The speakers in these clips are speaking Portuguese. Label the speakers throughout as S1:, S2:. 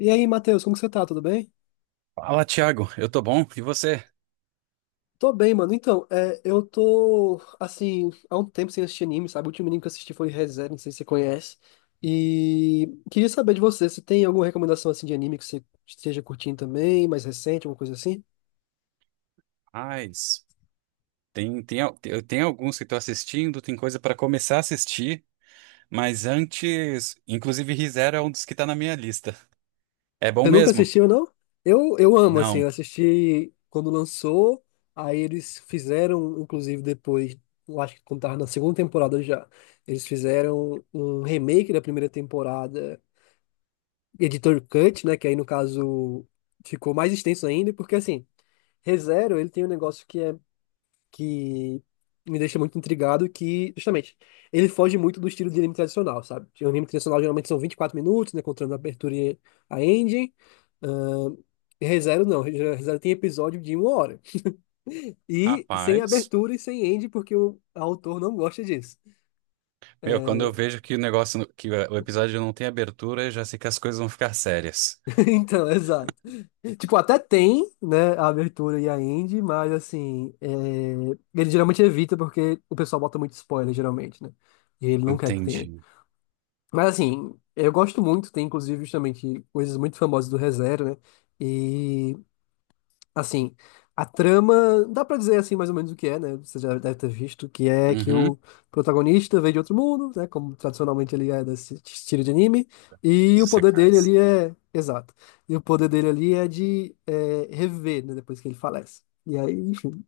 S1: E aí, Matheus, como que você tá? Tudo bem?
S2: Fala, Thiago. Eu tô bom. E você?
S1: Tô bem, mano. Então, é, eu tô, assim, há um tempo sem assistir anime, sabe? O último anime que eu assisti foi Re:Zero, não sei se você conhece. E queria saber de você, se tem alguma recomendação, assim, de anime que você esteja curtindo também, mais recente, alguma coisa assim?
S2: Mas eu tenho alguns que tô assistindo, tem coisa pra começar a assistir, mas antes, inclusive ReZero é um dos que tá na minha lista. É bom
S1: Você nunca
S2: mesmo?
S1: assistiu, não? Eu amo, assim,
S2: Não.
S1: eu assisti quando lançou, aí eles fizeram, inclusive, depois, eu acho que quando tava na segunda temporada já, eles fizeram um remake da primeira temporada, editor cut, né? Que aí no caso ficou mais extenso ainda, porque assim, ReZero, ele tem um negócio que é que me deixa muito intrigado, que justamente ele foge muito do estilo de anime tradicional, sabe? O anime tradicional geralmente são 24 minutos, né? Contando a abertura e a ending. Ahn, ReZero não, ReZero tem episódio de uma hora. E sem
S2: Rapaz,
S1: abertura e sem ending, porque o autor não gosta disso.
S2: meu, quando eu
S1: É,
S2: vejo que o episódio não tem abertura, eu já sei que as coisas vão ficar sérias.
S1: então, exato. Tipo, até tem, né, a abertura e a end, mas assim, é, ele geralmente evita porque o pessoal bota muito spoiler, geralmente, né? E ele não quer que tenha.
S2: Entendi.
S1: Mas assim, eu gosto muito, tem inclusive justamente coisas muito famosas do ReZero, né? Assim, a trama, dá pra dizer assim mais ou menos o que é, né? Você já deve ter visto, que é que
S2: Uhum.
S1: o protagonista veio de outro mundo, né? Como tradicionalmente ele é desse estilo de anime, e o
S2: Os
S1: poder dele
S2: secais.
S1: ali é, exato, e o poder dele ali é de é, reviver, né? Depois que ele falece. E aí, enfim,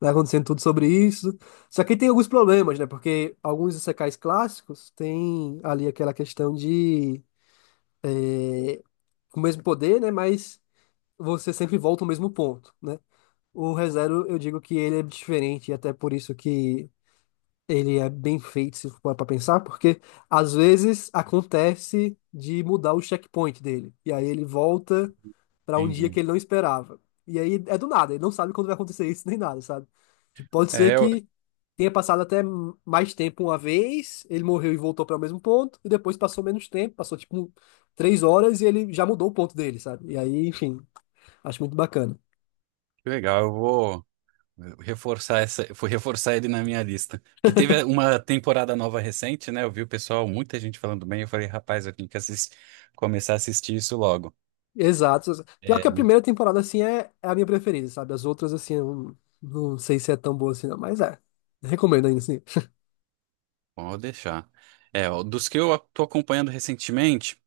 S1: vai acontecendo tudo sobre isso. Só que tem alguns problemas, né? Porque alguns isekais clássicos têm ali aquela questão de eh, com o mesmo poder, né? Mas você sempre volta ao mesmo ponto, né? O ReZero, eu digo que ele é diferente, e até por isso que ele é bem feito, se for para pensar, porque às vezes acontece de mudar o checkpoint dele. E aí ele volta para um dia que
S2: Entendi.
S1: ele não esperava. E aí é do nada, ele não sabe quando vai acontecer isso nem nada, sabe? Tipo, pode ser
S2: É,
S1: que tenha passado até mais tempo uma vez, ele morreu e voltou para o mesmo ponto, e depois passou menos tempo, passou tipo 3 horas e ele já mudou o ponto dele, sabe? E aí, enfim, acho muito bacana.
S2: que legal. Eu vou. Reforçar essa, Vou reforçar ele na minha lista. Que teve uma temporada nova recente, né? Eu vi o pessoal, muita gente falando bem. Eu falei, rapaz, eu tenho que começar a assistir isso logo.
S1: Exato. Pior
S2: É,
S1: que a primeira temporada, assim, é a minha preferida, sabe? As outras, assim, eu não sei se é tão boa assim, não, mas é. Recomendo ainda, assim.
S2: pode deixar. É, ó, dos que eu tô acompanhando recentemente,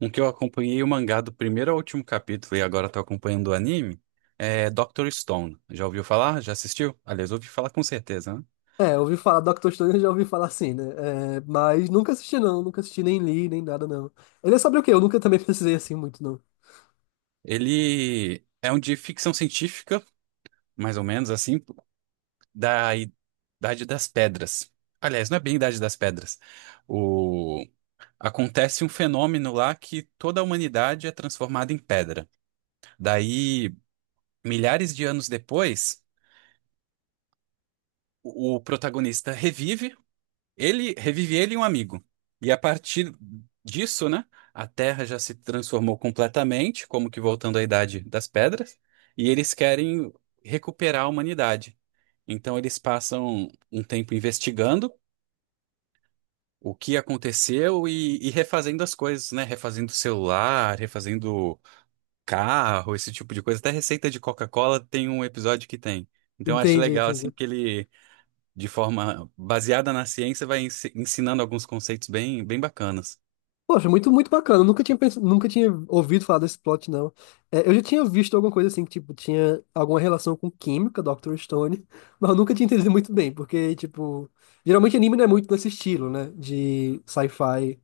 S2: um que eu acompanhei o mangá do primeiro ao último capítulo e agora tô acompanhando o anime, é Dr. Stone. Já ouviu falar? Já assistiu? Aliás, ouvi falar com certeza, né?
S1: É, eu ouvi falar Doctor Stone, eu já ouvi falar assim, né? É, mas nunca assisti, não. Nunca assisti, nem li, nem nada, não. Ele é sobre o quê? Eu nunca também precisei, assim, muito, não.
S2: Ele é um de ficção científica, mais ou menos assim, da Idade das Pedras. Aliás, não é bem Idade das Pedras. O... Acontece um fenômeno lá que toda a humanidade é transformada em pedra. Daí, milhares de anos depois, o protagonista revive ele e um amigo. E a partir disso, né, a Terra já se transformou completamente, como que voltando à Idade das Pedras, e eles querem recuperar a humanidade. Então eles passam um tempo investigando o que aconteceu e refazendo as coisas, né? Refazendo celular, refazendo carro, esse tipo de coisa. Até receita de Coca-Cola tem um episódio que tem. Então eu acho
S1: Entendi,
S2: legal, assim,
S1: entendi.
S2: que ele, de forma baseada na ciência, vai ensinando alguns conceitos bem, bem bacanas.
S1: Poxa, muito, muito bacana. Eu nunca tinha ouvido falar desse plot, não. É, eu já tinha visto alguma coisa assim, que, tipo, tinha alguma relação com química, Dr. Stone, mas eu nunca tinha entendido muito bem, porque, tipo, geralmente anime não é muito nesse estilo, né? De sci-fi.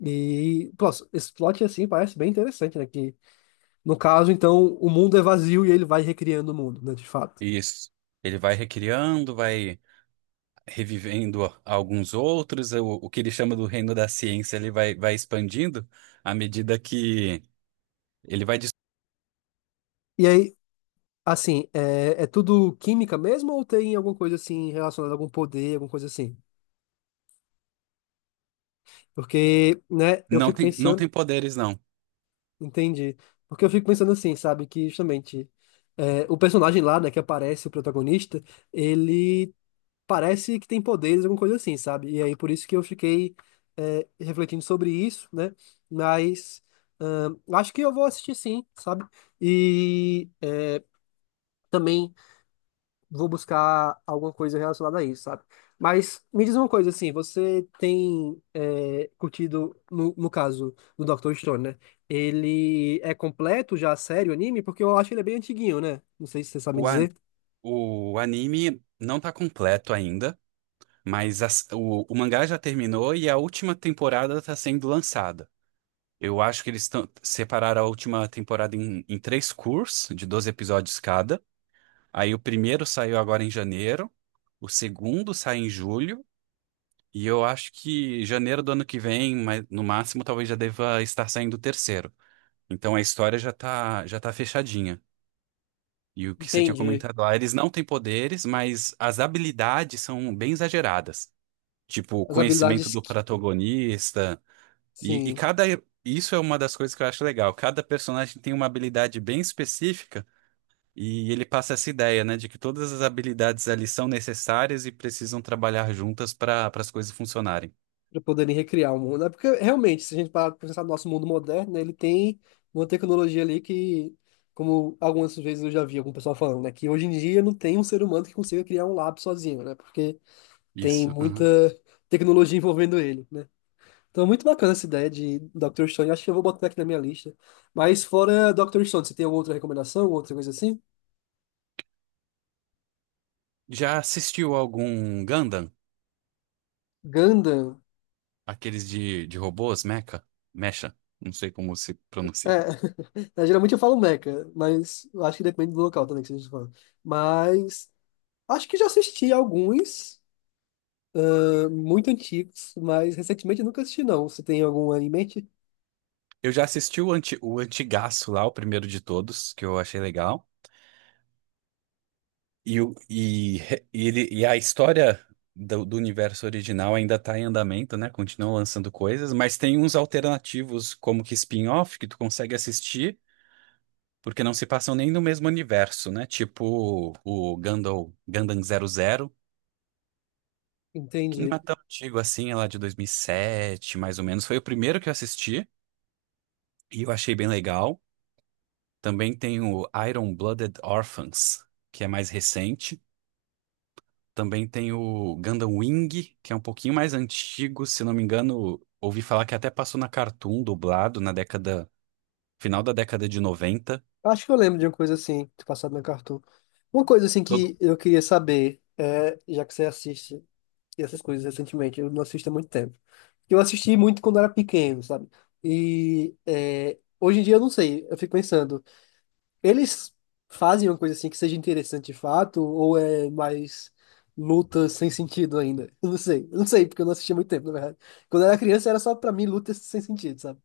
S1: E, pô, esse plot, assim, parece bem interessante, né? Que, no caso, então, o mundo é vazio e ele vai recriando o mundo, né, de fato.
S2: E isso. Ele vai recriando, vai revivendo alguns outros, o que ele chama do reino da ciência, ele vai expandindo à medida que ele vai.
S1: E aí, assim, é, tudo química mesmo ou tem alguma coisa, assim, relacionada a algum poder, alguma coisa assim? Porque, né, eu
S2: Não
S1: fico
S2: tem, não tem
S1: pensando.
S2: poderes, não.
S1: Entendi. Porque eu fico pensando assim, sabe, que justamente é, o personagem lá, né, que aparece, o protagonista, ele parece que tem poderes, alguma coisa assim, sabe? E aí por isso que eu fiquei é, refletindo sobre isso, né? Mas acho que eu vou assistir sim, sabe? E é, também vou buscar alguma coisa relacionada a isso, sabe? Mas me diz uma coisa, assim, você tem é, curtido, no caso do Dr. Stone, né? Ele é completo já, sério, o anime? Porque eu acho que ele é bem antiguinho, né? Não sei se você sabe me
S2: O, a-
S1: dizer.
S2: O anime não tá completo ainda, mas o mangá já terminou e a última temporada tá sendo lançada. Eu acho que separaram a última temporada em três cursos, de 12 episódios cada. Aí o primeiro saiu agora em janeiro, o segundo sai em julho, e eu acho que janeiro do ano que vem, mas no máximo, talvez já deva estar saindo o terceiro. Então a história já tá fechadinha. E o que você tinha
S1: Entendi.
S2: comentado lá, eles não têm poderes, mas as habilidades são bem exageradas. Tipo, o
S1: As
S2: conhecimento
S1: habilidades,
S2: do protagonista. E
S1: sim,
S2: cada. Isso é uma das coisas que eu acho legal. Cada personagem tem uma habilidade bem específica e ele passa essa ideia, né, de que todas as habilidades ali são necessárias e precisam trabalhar juntas para as coisas funcionarem.
S1: para poderem recriar o mundo. É porque, realmente, se a gente parar pra pensar no nosso mundo moderno, né, ele tem uma tecnologia ali que, como algumas vezes eu já vi algum pessoal falando, né, que hoje em dia não tem um ser humano que consiga criar um lápis sozinho, né? Porque tem
S2: Isso.
S1: muita
S2: Aham.
S1: tecnologia envolvendo ele, né? Então, é muito bacana essa ideia de Dr. Stone. Acho que eu vou botar aqui na minha lista. Mas fora Dr. Stone, você tem alguma outra recomendação, outra coisa assim?
S2: Já assistiu algum Gundam?
S1: Gundam.
S2: Aqueles de robôs, mecha? Mecha? Não sei como se
S1: É,
S2: pronuncia.
S1: é, geralmente eu falo Mecha, mas eu acho que depende do local também que vocês falam. Mas acho que já assisti alguns, muito antigos, mas recentemente eu nunca assisti, não. Você tem algum em mente?
S2: Eu já assisti o Antigaço lá, o primeiro de todos, que eu achei legal. E, e a história do universo original ainda está em andamento, né? Continuam lançando coisas, mas tem uns alternativos, como que spin-off, que tu consegue assistir, porque não se passam nem no mesmo universo, né? Tipo o Gundam, Gundam 00, que não
S1: Entendi.
S2: é tão antigo assim, é lá de 2007 mais ou menos. Foi o primeiro que eu assisti e eu achei bem legal. Também tem o Iron-Blooded Orphans, que é mais recente. Também tem o Gundam Wing, que é um pouquinho mais antigo, se não me engano, ouvi falar que até passou na Cartoon dublado na década, final da década de noventa.
S1: Acho que eu lembro de uma coisa assim, que passado na Cartoon. Uma coisa assim
S2: Eu-
S1: que eu queria saber, é, já que você assiste e essas coisas recentemente. Eu não assisto há muito tempo. Eu assisti muito quando era pequeno, sabe? E é, hoje em dia eu não sei. Eu fico pensando, eles fazem uma coisa assim que seja interessante de fato ou é mais luta sem sentido ainda? Eu não sei. Eu não sei, porque eu não assisti há muito tempo, na verdade. Quando eu era criança era só pra mim luta sem sentido, sabe?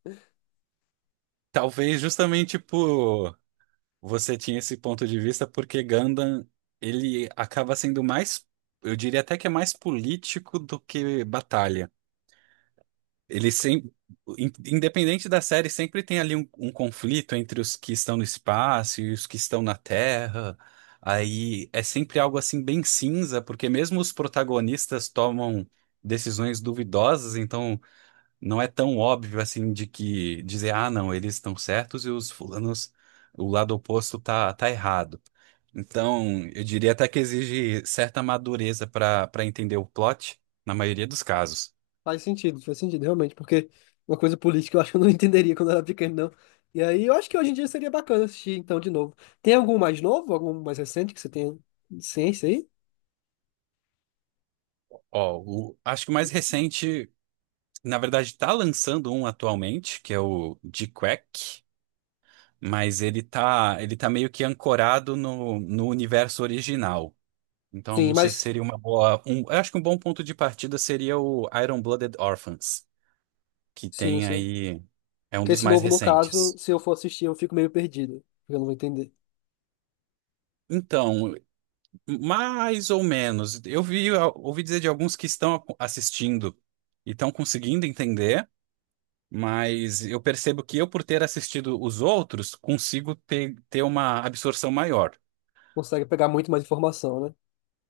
S2: Talvez justamente por você tinha esse ponto de vista, porque Gundam, ele acaba sendo mais, eu diria até que é mais político do que batalha. Ele sempre, independente da série, sempre tem ali um conflito entre os que estão no espaço e os que estão na Terra. Aí é sempre algo assim bem cinza, porque mesmo os protagonistas tomam decisões duvidosas, então não é tão óbvio assim de que dizer, ah, não, eles estão certos e os fulanos, o lado oposto tá errado. Então, eu diria até que exige certa madureza para entender o plot na maioria dos casos.
S1: Faz sentido, realmente, porque uma coisa política eu acho que eu não entenderia quando eu era pequeno, não. E aí eu acho que hoje em dia seria bacana assistir então de novo. Tem algum mais novo, algum mais recente que você tenha ciência aí?
S2: Ó, acho que o mais recente, na verdade, tá lançando um atualmente, que é o G-Quack, mas ele tá meio que ancorado no universo original. Então,
S1: Sim,
S2: não sei se
S1: mas.
S2: seria uma boa. Eu acho que um bom ponto de partida seria o Iron-Blooded Orphans, que
S1: Sim,
S2: tem
S1: sim.
S2: aí. É um
S1: Porque
S2: dos
S1: esse
S2: mais
S1: novo, no caso,
S2: recentes.
S1: se eu for assistir, eu fico meio perdido. Porque eu não vou entender.
S2: Então, mais ou menos. Ouvi dizer de alguns que estão assistindo e estão conseguindo entender. Mas eu percebo que eu, por ter assistido os outros, consigo ter uma absorção maior.
S1: Consegue pegar muito mais informação, né?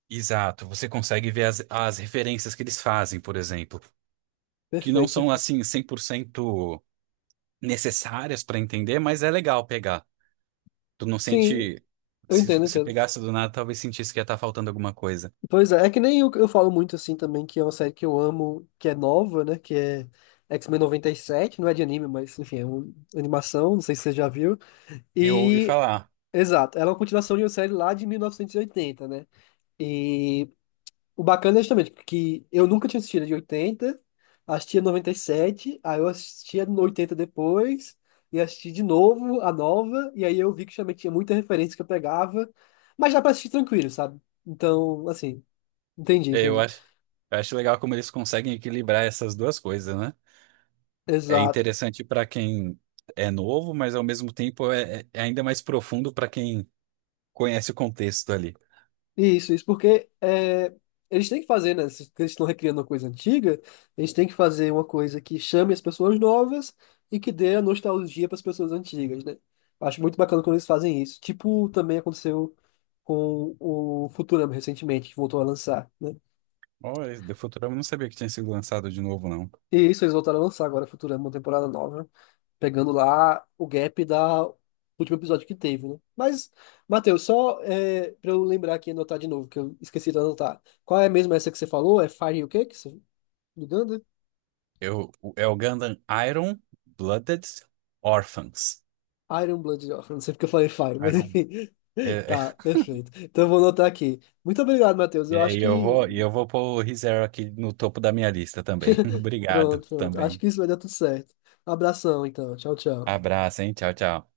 S2: Exato, você consegue ver as referências que eles fazem, por exemplo, que não
S1: Perfeito,
S2: são
S1: perfeito.
S2: assim 100% necessárias para entender, mas é legal pegar. Tu não
S1: Sim,
S2: sente.
S1: eu
S2: Se,
S1: entendo,
S2: se
S1: entendo.
S2: pegasse do nada, talvez sentisse que ia estar faltando alguma coisa.
S1: Pois é que nem eu, falo muito assim também, que é uma série que eu amo, que é nova, né? Que é X-Men 97, não é de anime, mas enfim, é uma animação, não sei se você já viu.
S2: Eu ouvi
S1: E.
S2: falar.
S1: Exato, ela é uma continuação de uma série lá de 1980, né? E o bacana é justamente que eu nunca tinha assistido a de 80, assistia sete aí eu assistia no 80 depois, e assisti de novo a nova, e aí eu vi que justamente tinha muita referência que eu pegava, mas dá pra assistir tranquilo, sabe? Então, assim, entendi,
S2: É, Eu
S1: entendi.
S2: acho, eu acho legal como eles conseguem equilibrar essas duas coisas, né? É
S1: Exato.
S2: interessante para quem é novo, mas ao mesmo tempo é ainda mais profundo para quem conhece o contexto ali.
S1: Isso, porque é, eles têm que fazer, né? Se eles estão recriando uma coisa antiga, eles têm que fazer uma coisa que chame as pessoas novas e que dê a nostalgia para as pessoas antigas, né? Acho muito bacana quando eles fazem isso. Tipo, também aconteceu com o Futurama recentemente, que voltou a lançar, né?
S2: Oh, esse The Futurama eu não sabia que tinha sido lançado de novo, não.
S1: E isso, eles voltaram a lançar agora Futurama, uma temporada nova, pegando lá o gap da do último episódio que teve, né? Mas, Matheus, só é, para eu lembrar aqui e anotar de novo, que eu esqueci de anotar. Qual é mesmo essa que você falou? É Fire o quê? Que você... Uganda?
S2: É o Gundam Iron Blooded Orphans.
S1: Iron Blood, ó, não sei porque eu falei Fire, mas
S2: Iron.
S1: enfim.
S2: É, é,
S1: Tá, perfeito. Então eu vou anotar aqui. Muito obrigado, Matheus. Eu acho
S2: e
S1: que.
S2: eu vou pôr o ReZero aqui no topo da minha lista também. Obrigado
S1: Pronto, pronto. Acho
S2: também.
S1: que isso vai dar tudo certo. Abração, então. Tchau, tchau.
S2: Abraço, hein? Tchau, tchau.